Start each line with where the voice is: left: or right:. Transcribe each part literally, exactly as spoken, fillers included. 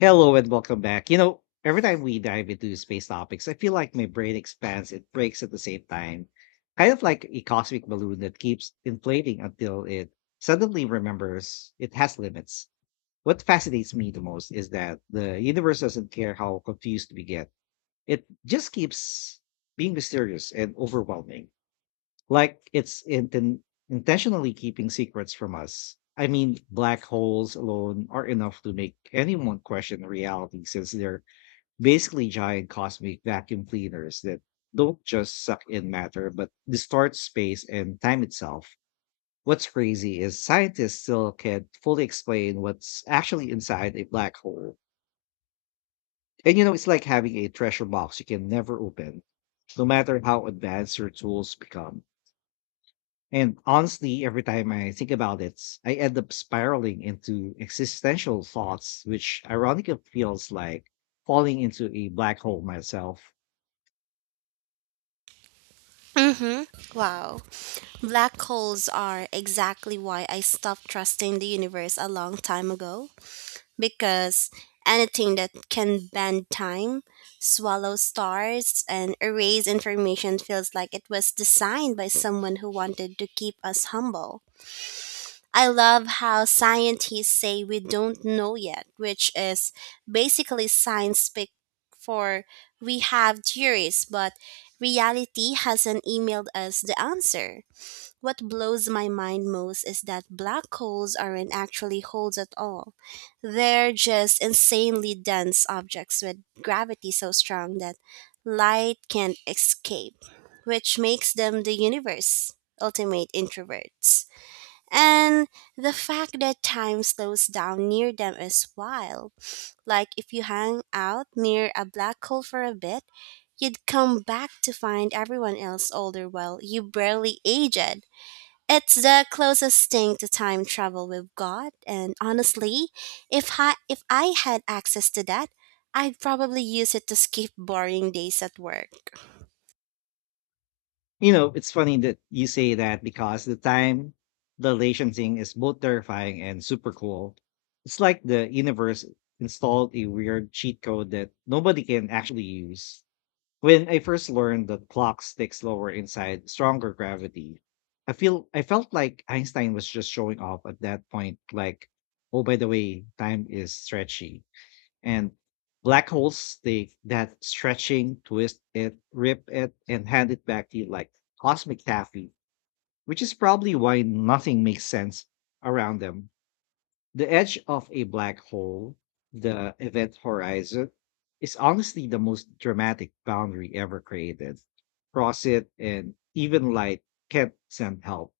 left: Hello and welcome back. You know, every time we dive into space topics, I feel like my brain expands and breaks at the same time. Kind of like a cosmic balloon that keeps inflating until it suddenly remembers it has limits. What fascinates me the most is that the universe doesn't care how confused we get, it just keeps being mysterious and overwhelming like it's inten- intentionally keeping secrets from us. I mean, black holes alone are enough to make anyone question reality since they're basically giant cosmic vacuum cleaners that don't just suck in matter but distort space and time itself. What's crazy is scientists still can't fully explain what's actually inside a black hole. And you know, it's like having a treasure box you can never open, no matter how advanced your tools become. And honestly, every time I think about it, I end up spiraling into existential thoughts, which ironically feels like falling into a black hole myself.
right: Hmm. Wow. Black holes are exactly why I stopped trusting the universe a long time ago. Because anything that can bend time, swallow stars, and erase information feels like it was designed by someone who wanted to keep us humble. I love how scientists say we don't know yet, which is basically science speak for we have theories, but reality hasn't emailed us the answer. What blows my mind most is that black holes aren't actually holes at all. They're just insanely dense objects with gravity so strong that light can't escape, which makes them the universe's ultimate introverts. And the fact that time slows down near them is wild. Like if you hang out near a black hole for a bit, you'd come back to find everyone else older while you barely aged. It's the closest thing to time travel we've got, and honestly, if I, if I had access to that, I'd probably use it to skip boring days at work.
left: You know, it's funny that you say that because the time dilation thing is both terrifying and super cool. It's like the universe installed a weird cheat code that nobody can actually use. When I first learned that clocks tick slower inside stronger gravity, I feel I felt like Einstein was just showing off at that point, like, oh by the way, time is stretchy. And black holes take that stretching, twist it, rip it, and hand it back to you like cosmic taffy, which is probably why nothing makes sense around them. The edge of a black hole, the event horizon, is honestly the most dramatic boundary ever created. Cross it, and even light can't send help.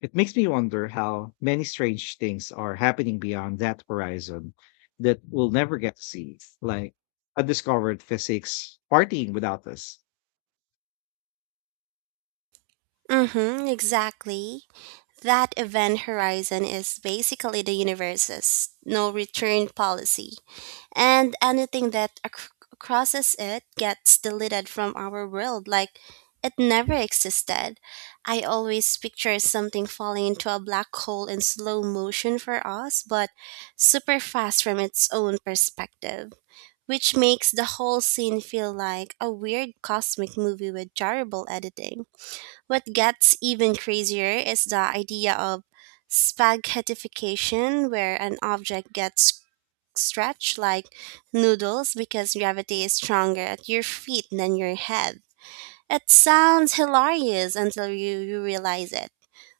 left: It makes me wonder how many strange things are happening beyond that horizon that we'll never get to see, like undiscovered physics partying without us.
right: Mm-hmm, exactly. That event horizon is basically the universe's no return policy, and anything that ac- crosses it gets deleted from our world like it never existed. I always picture something falling into a black hole in slow motion for us, but super fast from its own perspective, which makes the whole scene feel like a weird cosmic movie with terrible editing. What gets even crazier is the idea of spaghettification, where an object gets stretched like noodles because gravity is stronger at your feet than your head. It sounds hilarious until you, you realize it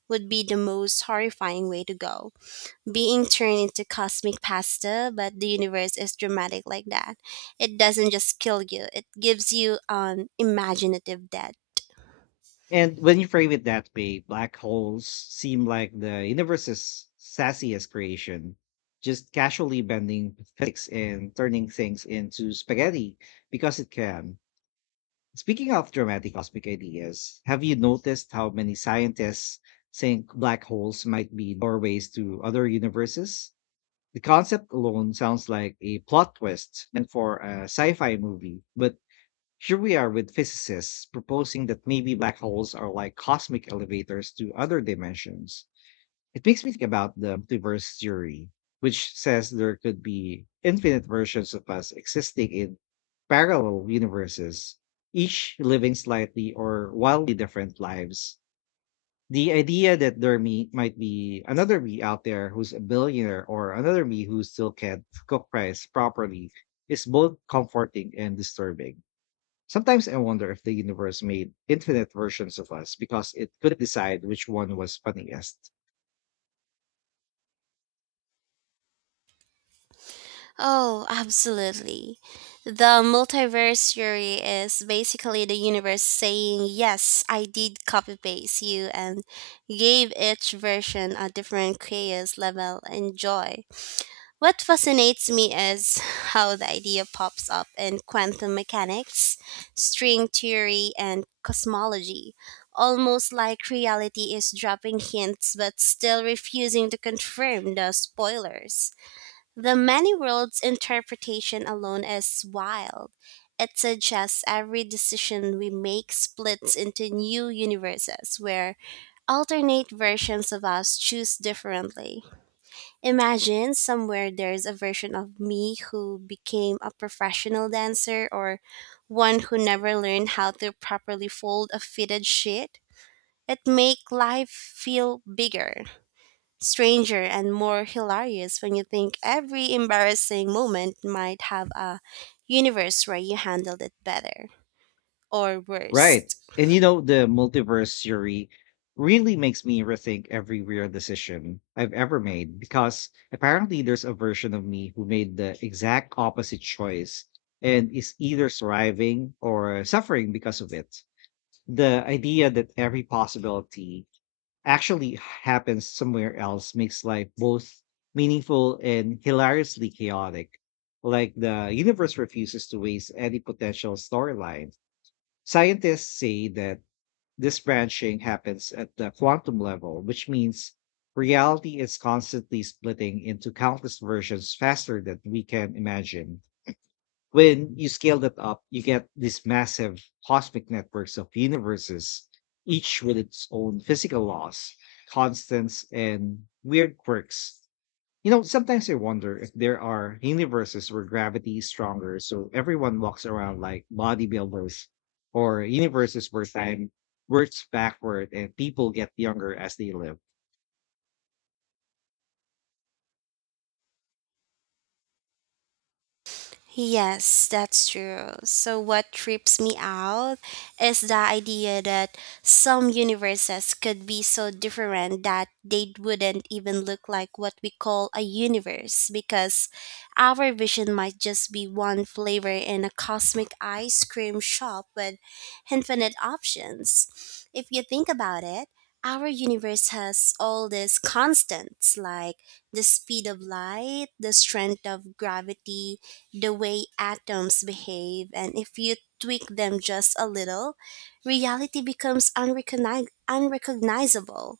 right: would be the most horrifying way to go. Being turned into cosmic pasta, but the universe is dramatic like that. It doesn't just kill you, it gives you an imaginative death.
left: And when you frame it that way, black holes seem like the universe's sassiest creation, just casually bending physics and turning things into spaghetti because it can. Speaking of dramatic cosmic ideas, have you noticed how many scientists think black holes might be doorways to other universes? The concept alone sounds like a plot twist and for a sci fi movie, but here we are with physicists proposing that maybe black holes are like cosmic elevators to other dimensions. It makes me think about the multiverse theory, which says there could be infinite versions of us existing in parallel universes, each living slightly or wildly different lives. The idea that there me, might be another me out there who's a billionaire or another me who still can't cook rice properly is both comforting and disturbing. Sometimes I wonder if the universe made infinite versions of us because it couldn't decide which one was funniest.
right: Oh, absolutely. The multiverse theory is basically the universe saying, yes, I did copy paste you and gave each version a different chaos level and joy. What fascinates me is how the idea pops up in quantum mechanics, string theory, and cosmology. Almost like reality is dropping hints but still refusing to confirm the spoilers. The many worlds interpretation alone is wild. It suggests every decision we make splits into new universes where alternate versions of us choose differently. Imagine somewhere there's a version of me who became a professional dancer or one who never learned how to properly fold a fitted sheet. It make life feel bigger stranger and more hilarious when you think every embarrassing moment might have a universe where you handled it better or worse.
left: Right. And you know, the multiverse theory really makes me rethink every weird decision I've ever made because apparently there's a version of me who made the exact opposite choice and is either thriving or suffering because of it. The idea that every possibility actually happens somewhere else makes life both meaningful and hilariously chaotic. Like the universe refuses to waste any potential storyline. Scientists say that this branching happens at the quantum level, which means reality is constantly splitting into countless versions faster than we can imagine when you scale that up, you get these massive cosmic networks of universes, each with its own physical laws, constants, and weird quirks. You know, sometimes I wonder if there are universes where gravity is stronger, so everyone walks around like bodybuilders, or universes where time works backward and people get younger as they live.
right: Yes, that's true. So, what trips me out is the idea that some universes could be so different that they wouldn't even look like what we call a universe because our vision might just be one flavor in a cosmic ice cream shop with infinite options. If you think about it, our universe has all these constants like the speed of light, the strength of gravity, the way atoms behave, and if you tweak them just a little, reality becomes unrecogni- unrecognizable.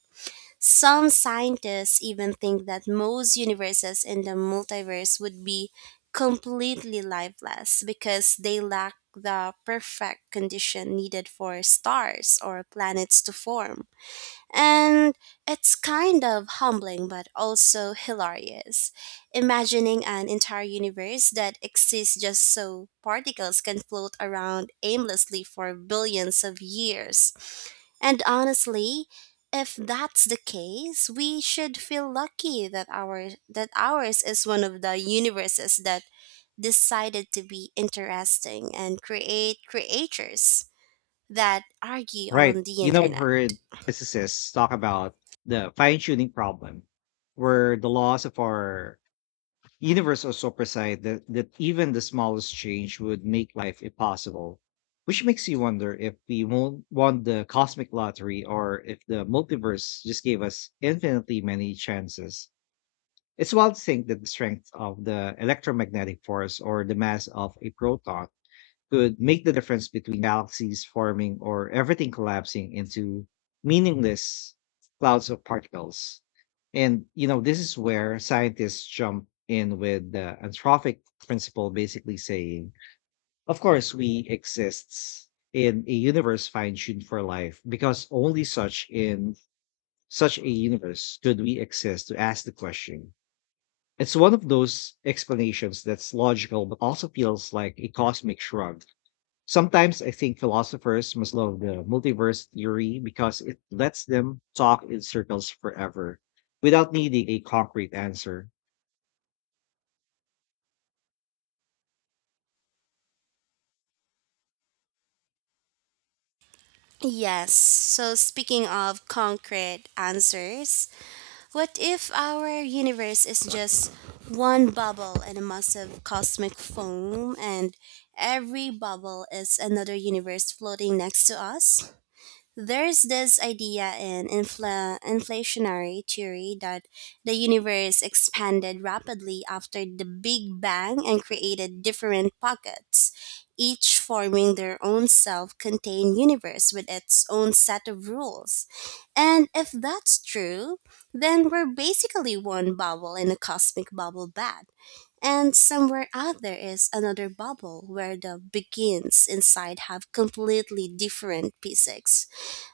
right: Some scientists even think that most universes in the multiverse would be completely lifeless because they lack the perfect condition needed for stars or planets to form. And it's kind of humbling but also hilarious. Imagining an entire universe that exists just so particles can float around aimlessly for billions of years. And honestly, if that's the case, we should feel lucky that our that ours is one of the universes that decided to be interesting and create creatures that argue
left: Right.
right: on the
left: You know, I've
right: internet.
left: heard physicists talk about the fine tuning problem, where the laws of our universe also preside that, that even the smallest change would make life impossible, which makes you wonder if we won't won the cosmic lottery or if the multiverse just gave us infinitely many chances. It's wild to think that the strength of the electromagnetic force or the mass of a proton could make the difference between galaxies forming or everything collapsing into meaningless clouds of particles. And, you know, this is where scientists jump in with the anthropic principle, basically saying, of course, we exist in a universe fine tuned for life because only such in such a universe could we exist to ask the question. It's one of those explanations that's logical, but also feels like a cosmic shrug. Sometimes I think philosophers must love the multiverse theory because it lets them talk in circles forever without needing a concrete answer.
right: Yes. So, speaking of concrete answers, what if our universe is just one bubble in a massive cosmic foam and every bubble is another universe floating next to us? There's this idea in infla- inflationary theory that the universe expanded rapidly after the Big Bang and created different pockets, each forming their own self contained universe with its own set of rules. And if that's true, then we're basically one bubble in a cosmic bubble bath. And somewhere out there is another bubble where the begins inside have completely different physics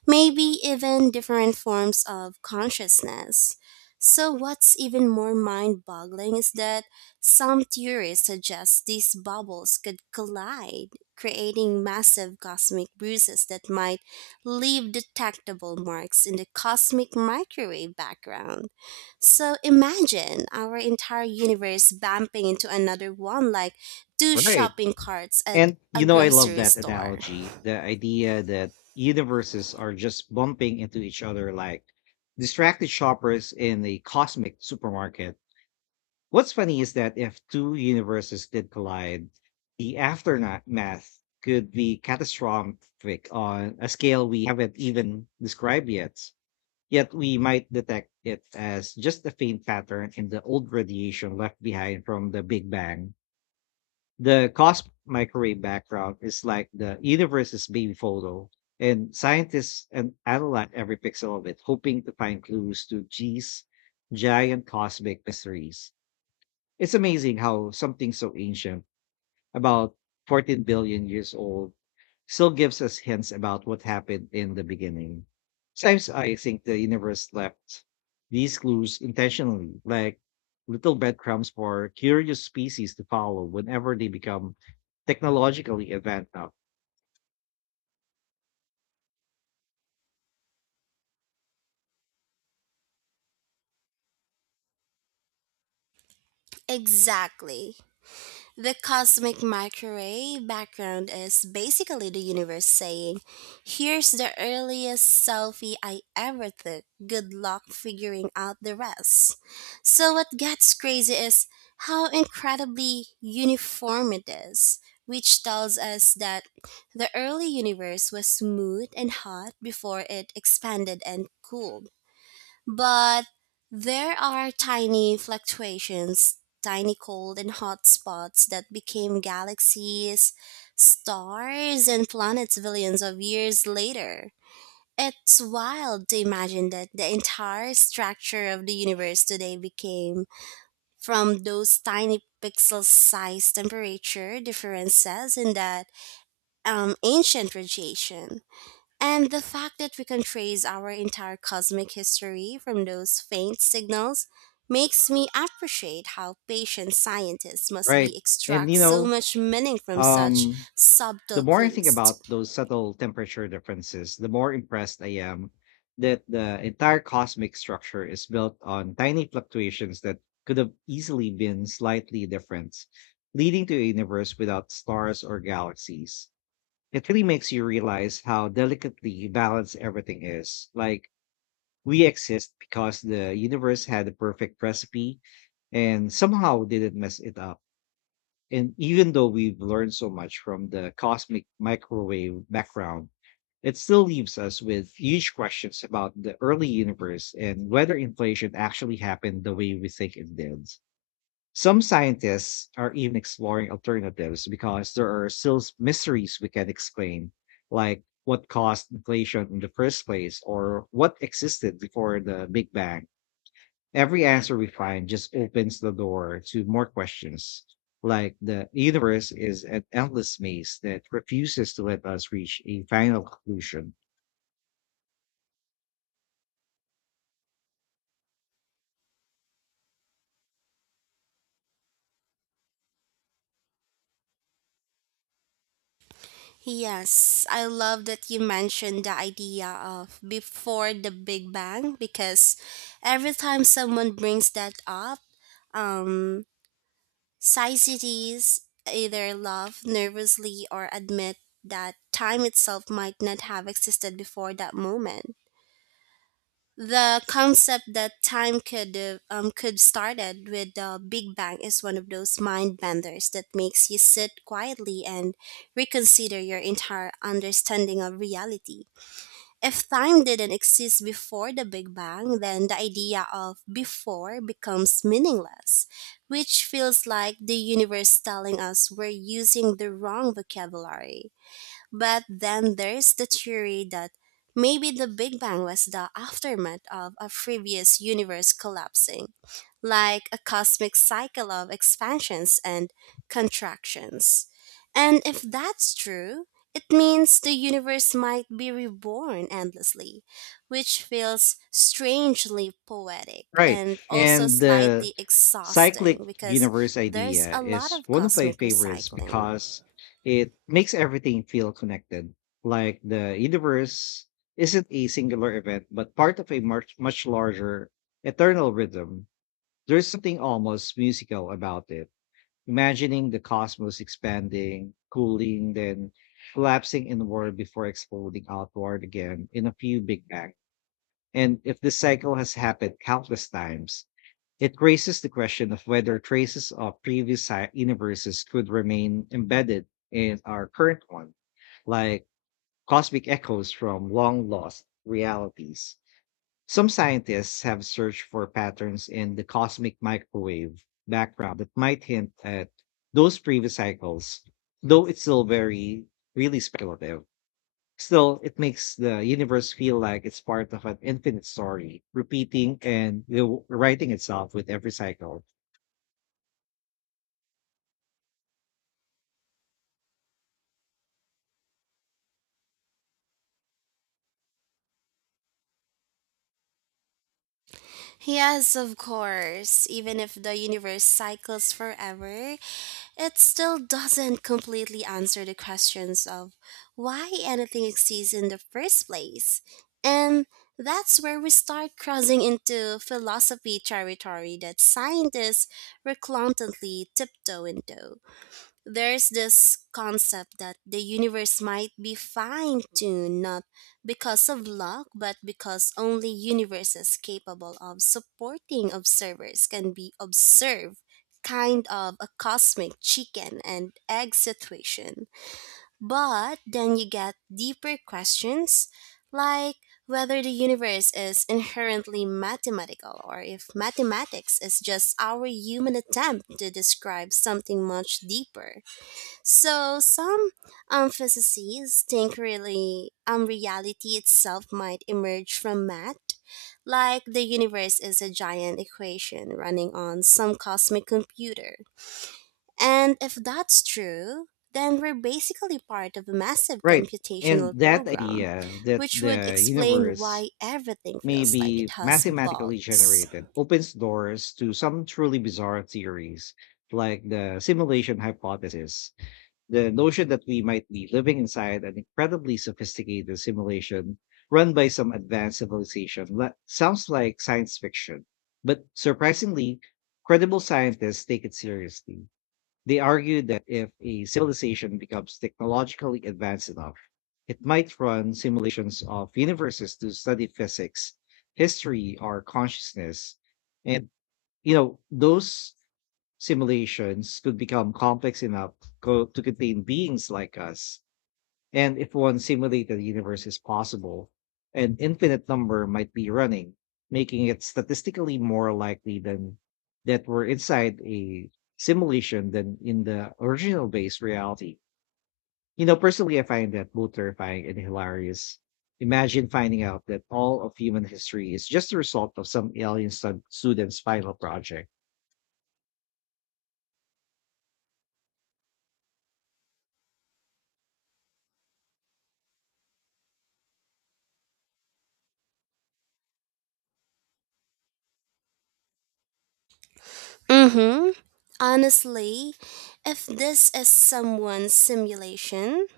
right: maybe even different forms of consciousness. So, what's even more mind boggling is that some theories suggest these bubbles could collide, creating massive cosmic bruises that might leave detectable marks in the cosmic microwave background. So, imagine our entire universe bumping into another one like two
left: Right.
right: shopping carts at
left: And
right: a
left: you know, I love
right: grocery
left: that
right: store.
left: analogy, the idea that universes are just bumping into each other like distracted shoppers in a cosmic supermarket. What's funny is that if two universes did collide, the aftermath could be catastrophic on a scale we haven't even described yet. Yet we might detect it as just a faint pattern in the old radiation left behind from the Big Bang. The cosmic microwave background is like the universe's baby photo, and scientists an- analyze every pixel of it, hoping to find clues to G's giant cosmic mysteries. It's amazing how something so ancient, about fourteen billion years old, still gives us hints about what happened in the beginning. Sometimes I think the universe left these clues intentionally, like little breadcrumbs for curious species to follow whenever they become technologically advanced enough.
right: Exactly. The cosmic microwave background is basically the universe saying, here's the earliest selfie I ever took. Good luck figuring out the rest. So, what gets crazy is how incredibly uniform it is, which tells us that the early universe was smooth and hot before it expanded and cooled. But there are tiny fluctuations, tiny cold and hot spots that became galaxies, stars, and planets billions of years later. It's wild to imagine that the entire structure of the universe today became from those tiny pixel sized temperature differences in that um, ancient radiation. And the fact that we can trace our entire cosmic history from those faint signals makes me appreciate how patient scientists must be
left: Right. And
right: extract
left: you
right: so
left: know,
right: much meaning from such
left: um the
right: subtle
left: more I think
right: clues.
left: about those subtle temperature differences, the more impressed I am that the entire cosmic structure is built on tiny fluctuations that could have easily been slightly different, leading to a universe without stars or galaxies. It really makes you realize how delicately balanced everything is. Like, we exist because the universe had the perfect recipe and somehow didn't mess it up. And even though we've learned so much from the cosmic microwave background, it still leaves us with huge questions about the early universe and whether inflation actually happened the way we think it did. Some scientists are even exploring alternatives because there are still s- mysteries we can explain, like what caused inflation in the first place or what existed before the Big Bang. Every answer we find just opens the door to more questions, like the universe is an endless maze that refuses to let us reach a final conclusion.
right: Yes, I love that you mentioned the idea of before the Big Bang because every time someone brings that up, um, Societies either laugh nervously or admit that time itself might not have existed before that moment. The concept that time could uh, um, could started with the Big Bang is one of those mind benders that makes you sit quietly and reconsider your entire understanding of reality. If time didn't exist before the Big Bang, then the idea of before becomes meaningless, which feels like the universe telling us we're using the wrong vocabulary. But then there's the theory that maybe the Big Bang was the aftermath of a previous universe collapsing, like a cosmic cycle of expansions and contractions. And if that's true, it means the universe might be reborn endlessly, which feels strangely poetic
left: Right.
right: and also
left: And the
right: slightly
left: cyclic
right: exhausting because
left: universe
right: there's
left: idea
right: a lot
left: is
right: of
left: one of my
right: cosmic
left: favorites
right: recycling.
left: because it makes everything feel connected. Like the universe isn't a singular event, but part of a much, much larger eternal rhythm. There's something almost musical about it, imagining the cosmos expanding, cooling, then collapsing inward before exploding outward again in a few big bang. And if this cycle has happened countless times, it raises the question of whether traces of previous si- universes could remain embedded in our current one, like cosmic echoes from long lost realities. Some scientists have searched for patterns in the cosmic microwave background that might hint at those previous cycles, though it's still very, really speculative. Still, it makes the universe feel like it's part of an infinite story, repeating and rewriting itself with every cycle.
right: Yes, of course. Even if the universe cycles forever, it still doesn't completely answer the questions of why anything exists in the first place. And that's where we start crossing into philosophy territory that scientists reluctantly tiptoe into. There's this concept that the universe might be fine tuned not because of luck, but because only universes capable of supporting observers can be observed, kind of a cosmic chicken and egg situation. But then you get deeper questions like whether the universe is inherently mathematical or if mathematics is just our human attempt to describe something much deeper. So some um, physicists think really um, reality itself might emerge from math, like the universe is a giant equation running on some cosmic computer. And if that's true, then we're basically part of a massive
left: Right. And
right: computational
left: that
right: program,
left: idea that
right: which would
left: the
right: explain
left: universe
right: why everything
left: may
right: feels like it
left: be
right: has
left: mathematically
right: bugs.
left: generated opens doors to some truly bizarre theories, like the simulation hypothesis, the notion that we might be living inside an incredibly sophisticated simulation run by some advanced civilization. That sounds like science fiction, but surprisingly, credible scientists take it seriously. They argued that if a civilization becomes technologically advanced enough, it might run simulations of universes to study physics, history, or consciousness. And, you know, those simulations could become complex enough co- to contain beings like us, and if one simulated universe is possible, an infinite number might be running, making it statistically more likely than that we're inside a simulation than in the original base reality. You know, personally, I find that both terrifying and hilarious. Imagine finding out that all of human history is just the result of some alien stud- student's final project.
right: Mm-hmm. Honestly, if this is someone's simulation,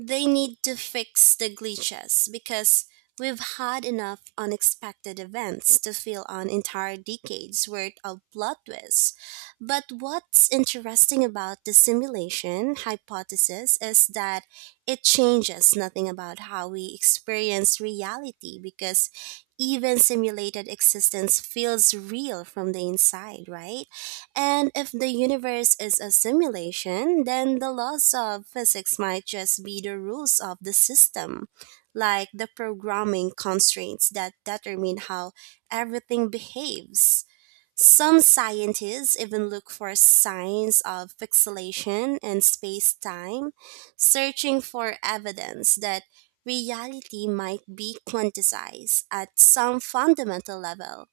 right: they need to fix the glitches because we've had enough unexpected events to fill on entire decades worth of plot twists. But what's interesting about the simulation hypothesis is that it changes nothing about how we experience reality because even simulated existence feels real from the inside, right? And if the universe is a simulation, then the laws of physics might just be the rules of the system, like the programming constraints that determine how everything behaves. Some scientists even look for signs of pixelation in space time, searching for evidence that reality might be quantized at some fundamental level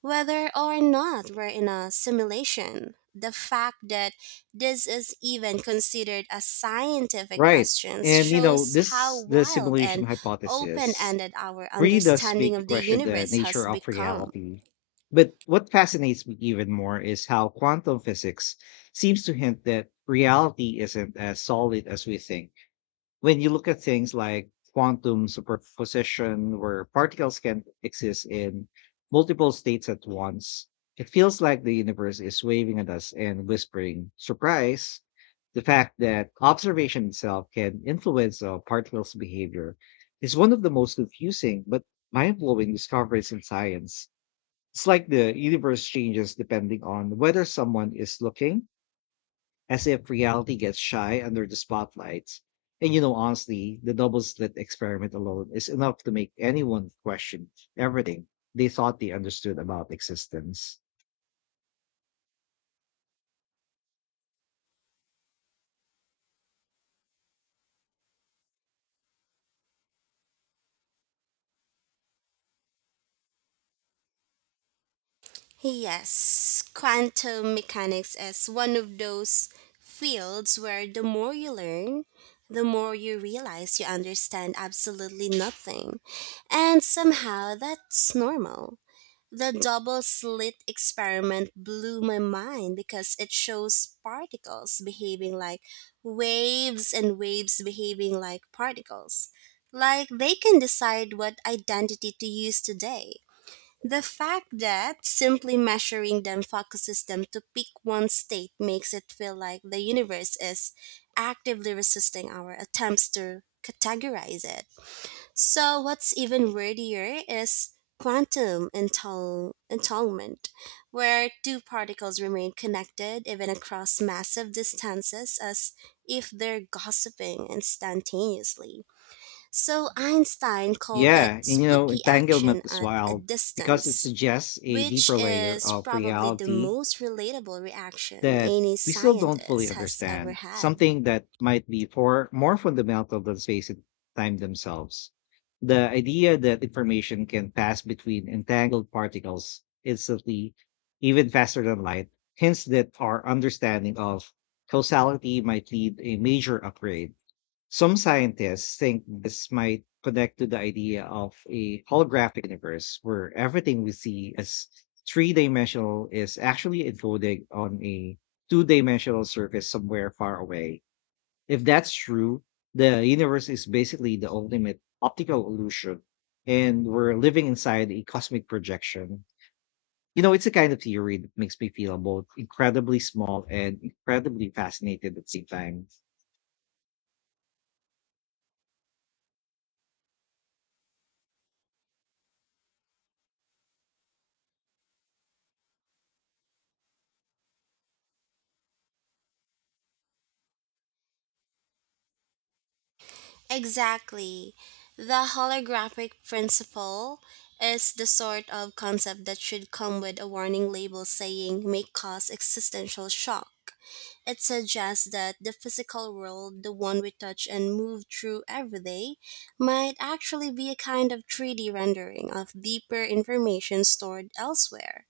right: whether or not we're in a simulation, the fact that this is even considered a scientific
left: Right.
right: question
left: And, you know,
right: shows how
left: this, the
right: wild
left: simulation
right: and open
left: hypothesis
right: ended our
left: really does
right: understanding
left: make you
right: of the
left: question the
right: universe has
left: nature of
right: become.
left: reality. But what fascinates me even more is how quantum physics seems to hint that reality isn't as solid as we think when you look at things like quantum superposition, where particles can exist in multiple states at once, it feels like the universe is waving at us and whispering, surprise. The fact that observation itself can influence a particle's behavior is one of the most confusing but mind blowing discoveries in science. It's like the universe changes depending on whether someone is looking, as if reality gets shy under the spotlights. And you know, honestly, the double slit experiment alone is enough to make anyone question everything they thought they understood about existence.
right: Yes, quantum mechanics is one of those fields where the more you learn, the more you realize you understand absolutely nothing. And somehow that's normal. The double slit experiment blew my mind because it shows particles behaving like waves and waves behaving like particles. Like they can decide what identity to use today. The fact that simply measuring them focuses them to pick one state makes it feel like the universe is actively resisting our attempts to categorize it. So, what's even wordier is quantum entul- entanglement, where two particles remain connected even across massive distances as if they're gossiping instantaneously. So, Einstein called it
left: Yeah, and you know,
right: spooky
left: entanglement
right: action
left: is
right: at a
left: wild because it
right: distance.
left: suggests a
right: Which
left: deeper layer
right: is
left: of
right: probably the
left: reality
right: most relatable reaction
left: that
right: any
left: we still don't fully
right: scientist has ever
left: understand,
right: had.
left: something that might be for more fundamental than space and time themselves. The idea that information can pass between entangled particles instantly, even faster than light, hints that our understanding of causality might need a major upgrade. Some scientists think this might connect to the idea of a holographic universe where everything we see as three dimensional is actually encoded on a two dimensional surface somewhere far away. If that's true, the universe is basically the ultimate optical illusion, and we're living inside a cosmic projection. You know, it's a kind of theory that makes me feel both incredibly small and incredibly fascinated at the same time.
right: Exactly. The holographic principle is the sort of concept that should come with a warning label saying may cause existential shock. It suggests that the physical world, the one we touch and move through every day, might actually be a kind of three D rendering of deeper information stored elsewhere.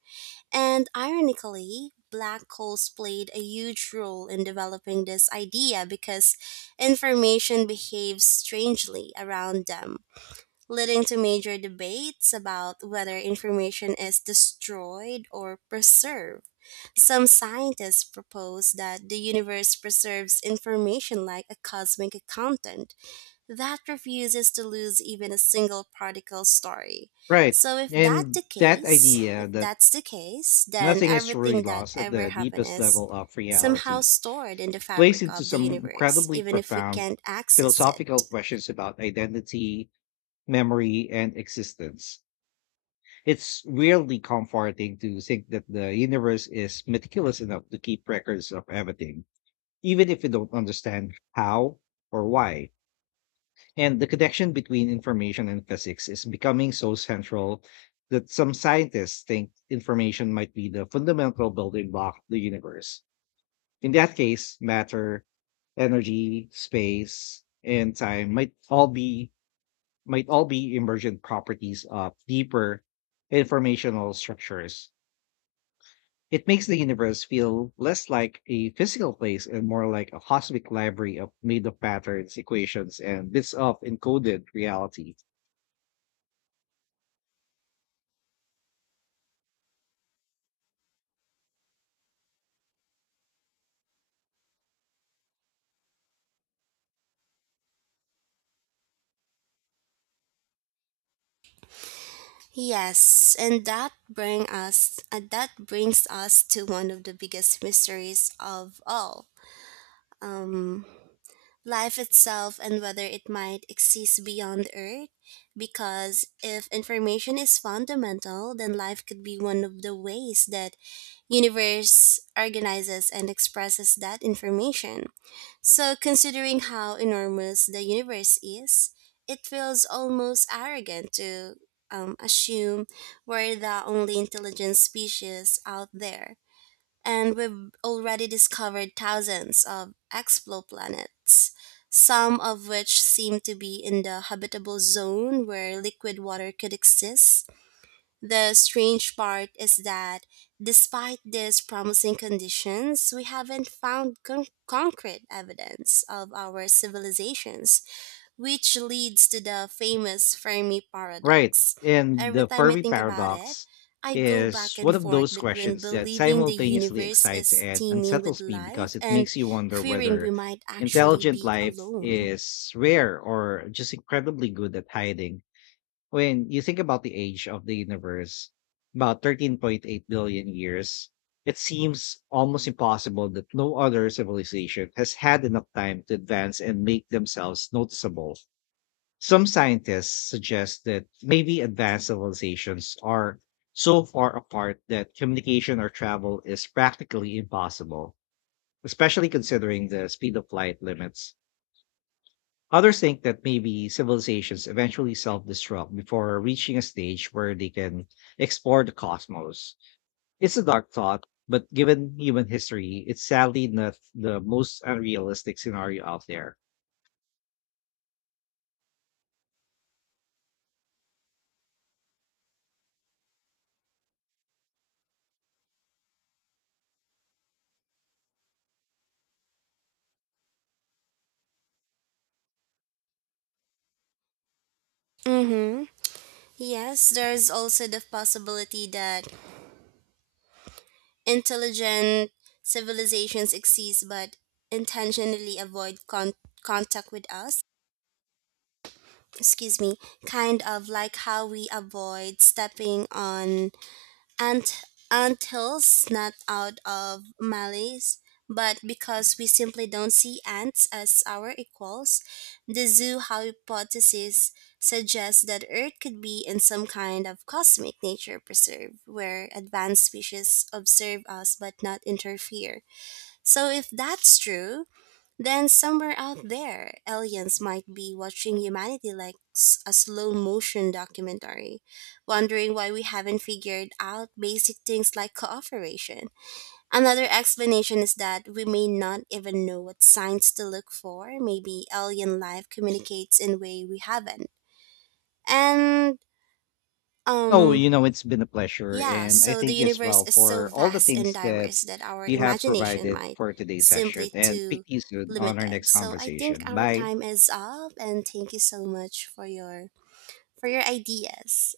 right: And ironically, black holes played a huge role in developing this idea because information behaves strangely around them, leading to major debates about whether information is destroyed or preserved. Some scientists propose that the universe preserves information like a cosmic accountant that refuses to lose even a single particle story.
left: Right.
right: So if that
left: And
right: the
left: that
right: case,
left: idea
right: if
left: that
right: that's the case, then
left: nothing is truly
right: everything that
left: lost at
right: ever
left: the
right: happened
left: deepest
right: is
left: level of
right: somehow
left: reality
right: stored in the
left: plays
right: fabric
left: into
right: of the
left: some
right: universe,
left: incredibly
right: even if we
left: profound
right: can't access it.
left: philosophical questions about identity, memory, and existence. It's really comforting to think that the universe is meticulous enough to keep records of everything, even if we don't understand how or why. And the connection between information and physics is becoming so central that some scientists think information might be the fundamental building block of the universe. In that case, matter, energy, space, and time might all be might all be emergent properties of deeper informational structures. It makes the universe feel less like a physical place and more like a cosmic library of made of patterns, equations, and bits of encoded reality.
right: Yes, and that bring us uh, that brings us to one of the biggest mysteries of all. Um, Life itself and whether it might exist beyond Earth. Because if information is fundamental, then life could be one of the ways that universe organizes and expresses that information. So considering how enormous the universe is, it feels almost arrogant to um, assume we're the only intelligent species out there and we've already discovered thousands of exoplanets, some of which seem to be in the habitable zone where liquid water could exist. The strange part is that despite these promising conditions, we haven't found con- concrete evidence of our civilizations which leads to the famous Fermi
left: Right.
right: paradox.
left: And
right: Every
left: the
right: time I
left: Fermi
right: think about it,
left: paradox
right: I go
left: is
right: back
left: one
right: and
left: of
right: forth
left: those
right: between
left: questions that
right: believing the
left: simultaneously
right: universe
left: excites
right: is
left: and
right: teeming with
left: unsettles me
right: life
left: because it
right: and
left: makes you wonder
right: fearing we
left: whether
right: might actually
left: intelligent
right: be
left: life
right: alone.
left: is rare or just incredibly good at hiding. When you think about the age of the universe, about thirteen point eight billion years, it seems almost impossible that no other civilization has had enough time to advance and make themselves noticeable. Some scientists suggest that maybe advanced civilizations are so far apart that communication or travel is practically impossible, especially considering the speed of light limits. Others think that maybe civilizations eventually self destruct before reaching a stage where they can explore the cosmos. It's a dark thought, but given human history, it's sadly not the most unrealistic scenario out there.
right: Mm-hmm. Yes, there's also the possibility that intelligent civilizations exist but intentionally avoid con- contact with us. Excuse me, kind of like how we avoid stepping on Ant Anthills not out of malice, but because we simply don't see ants as our equals, the zoo hypothesis suggests that Earth could be in some kind of cosmic nature preserve where advanced species observe us but not interfere. So, if that's true, then somewhere out there, aliens might be watching humanity like s- a slow motion documentary, wondering why we haven't figured out basic things like cooperation. Another explanation is that we may not even know what signs to look for. Maybe alien life communicates in a way we haven't. And
left: Oh,
right: um
left: you know, it's been a pleasure.
right: yeah,
left: And I
right: so the
left: thank you as well
right: universe is so
left: for all the
right: vast and
left: things that
right: diverse that our
left: you have
right: imagination
left: provided
right: might
left: for today's session.
right: simply
left: And speak
right: too
left: to you soon on our
right: limited.
left: next
right: So I think
left: conversation.
right: our
left: Bye.
right: time is up and thank you so much for your for your ideas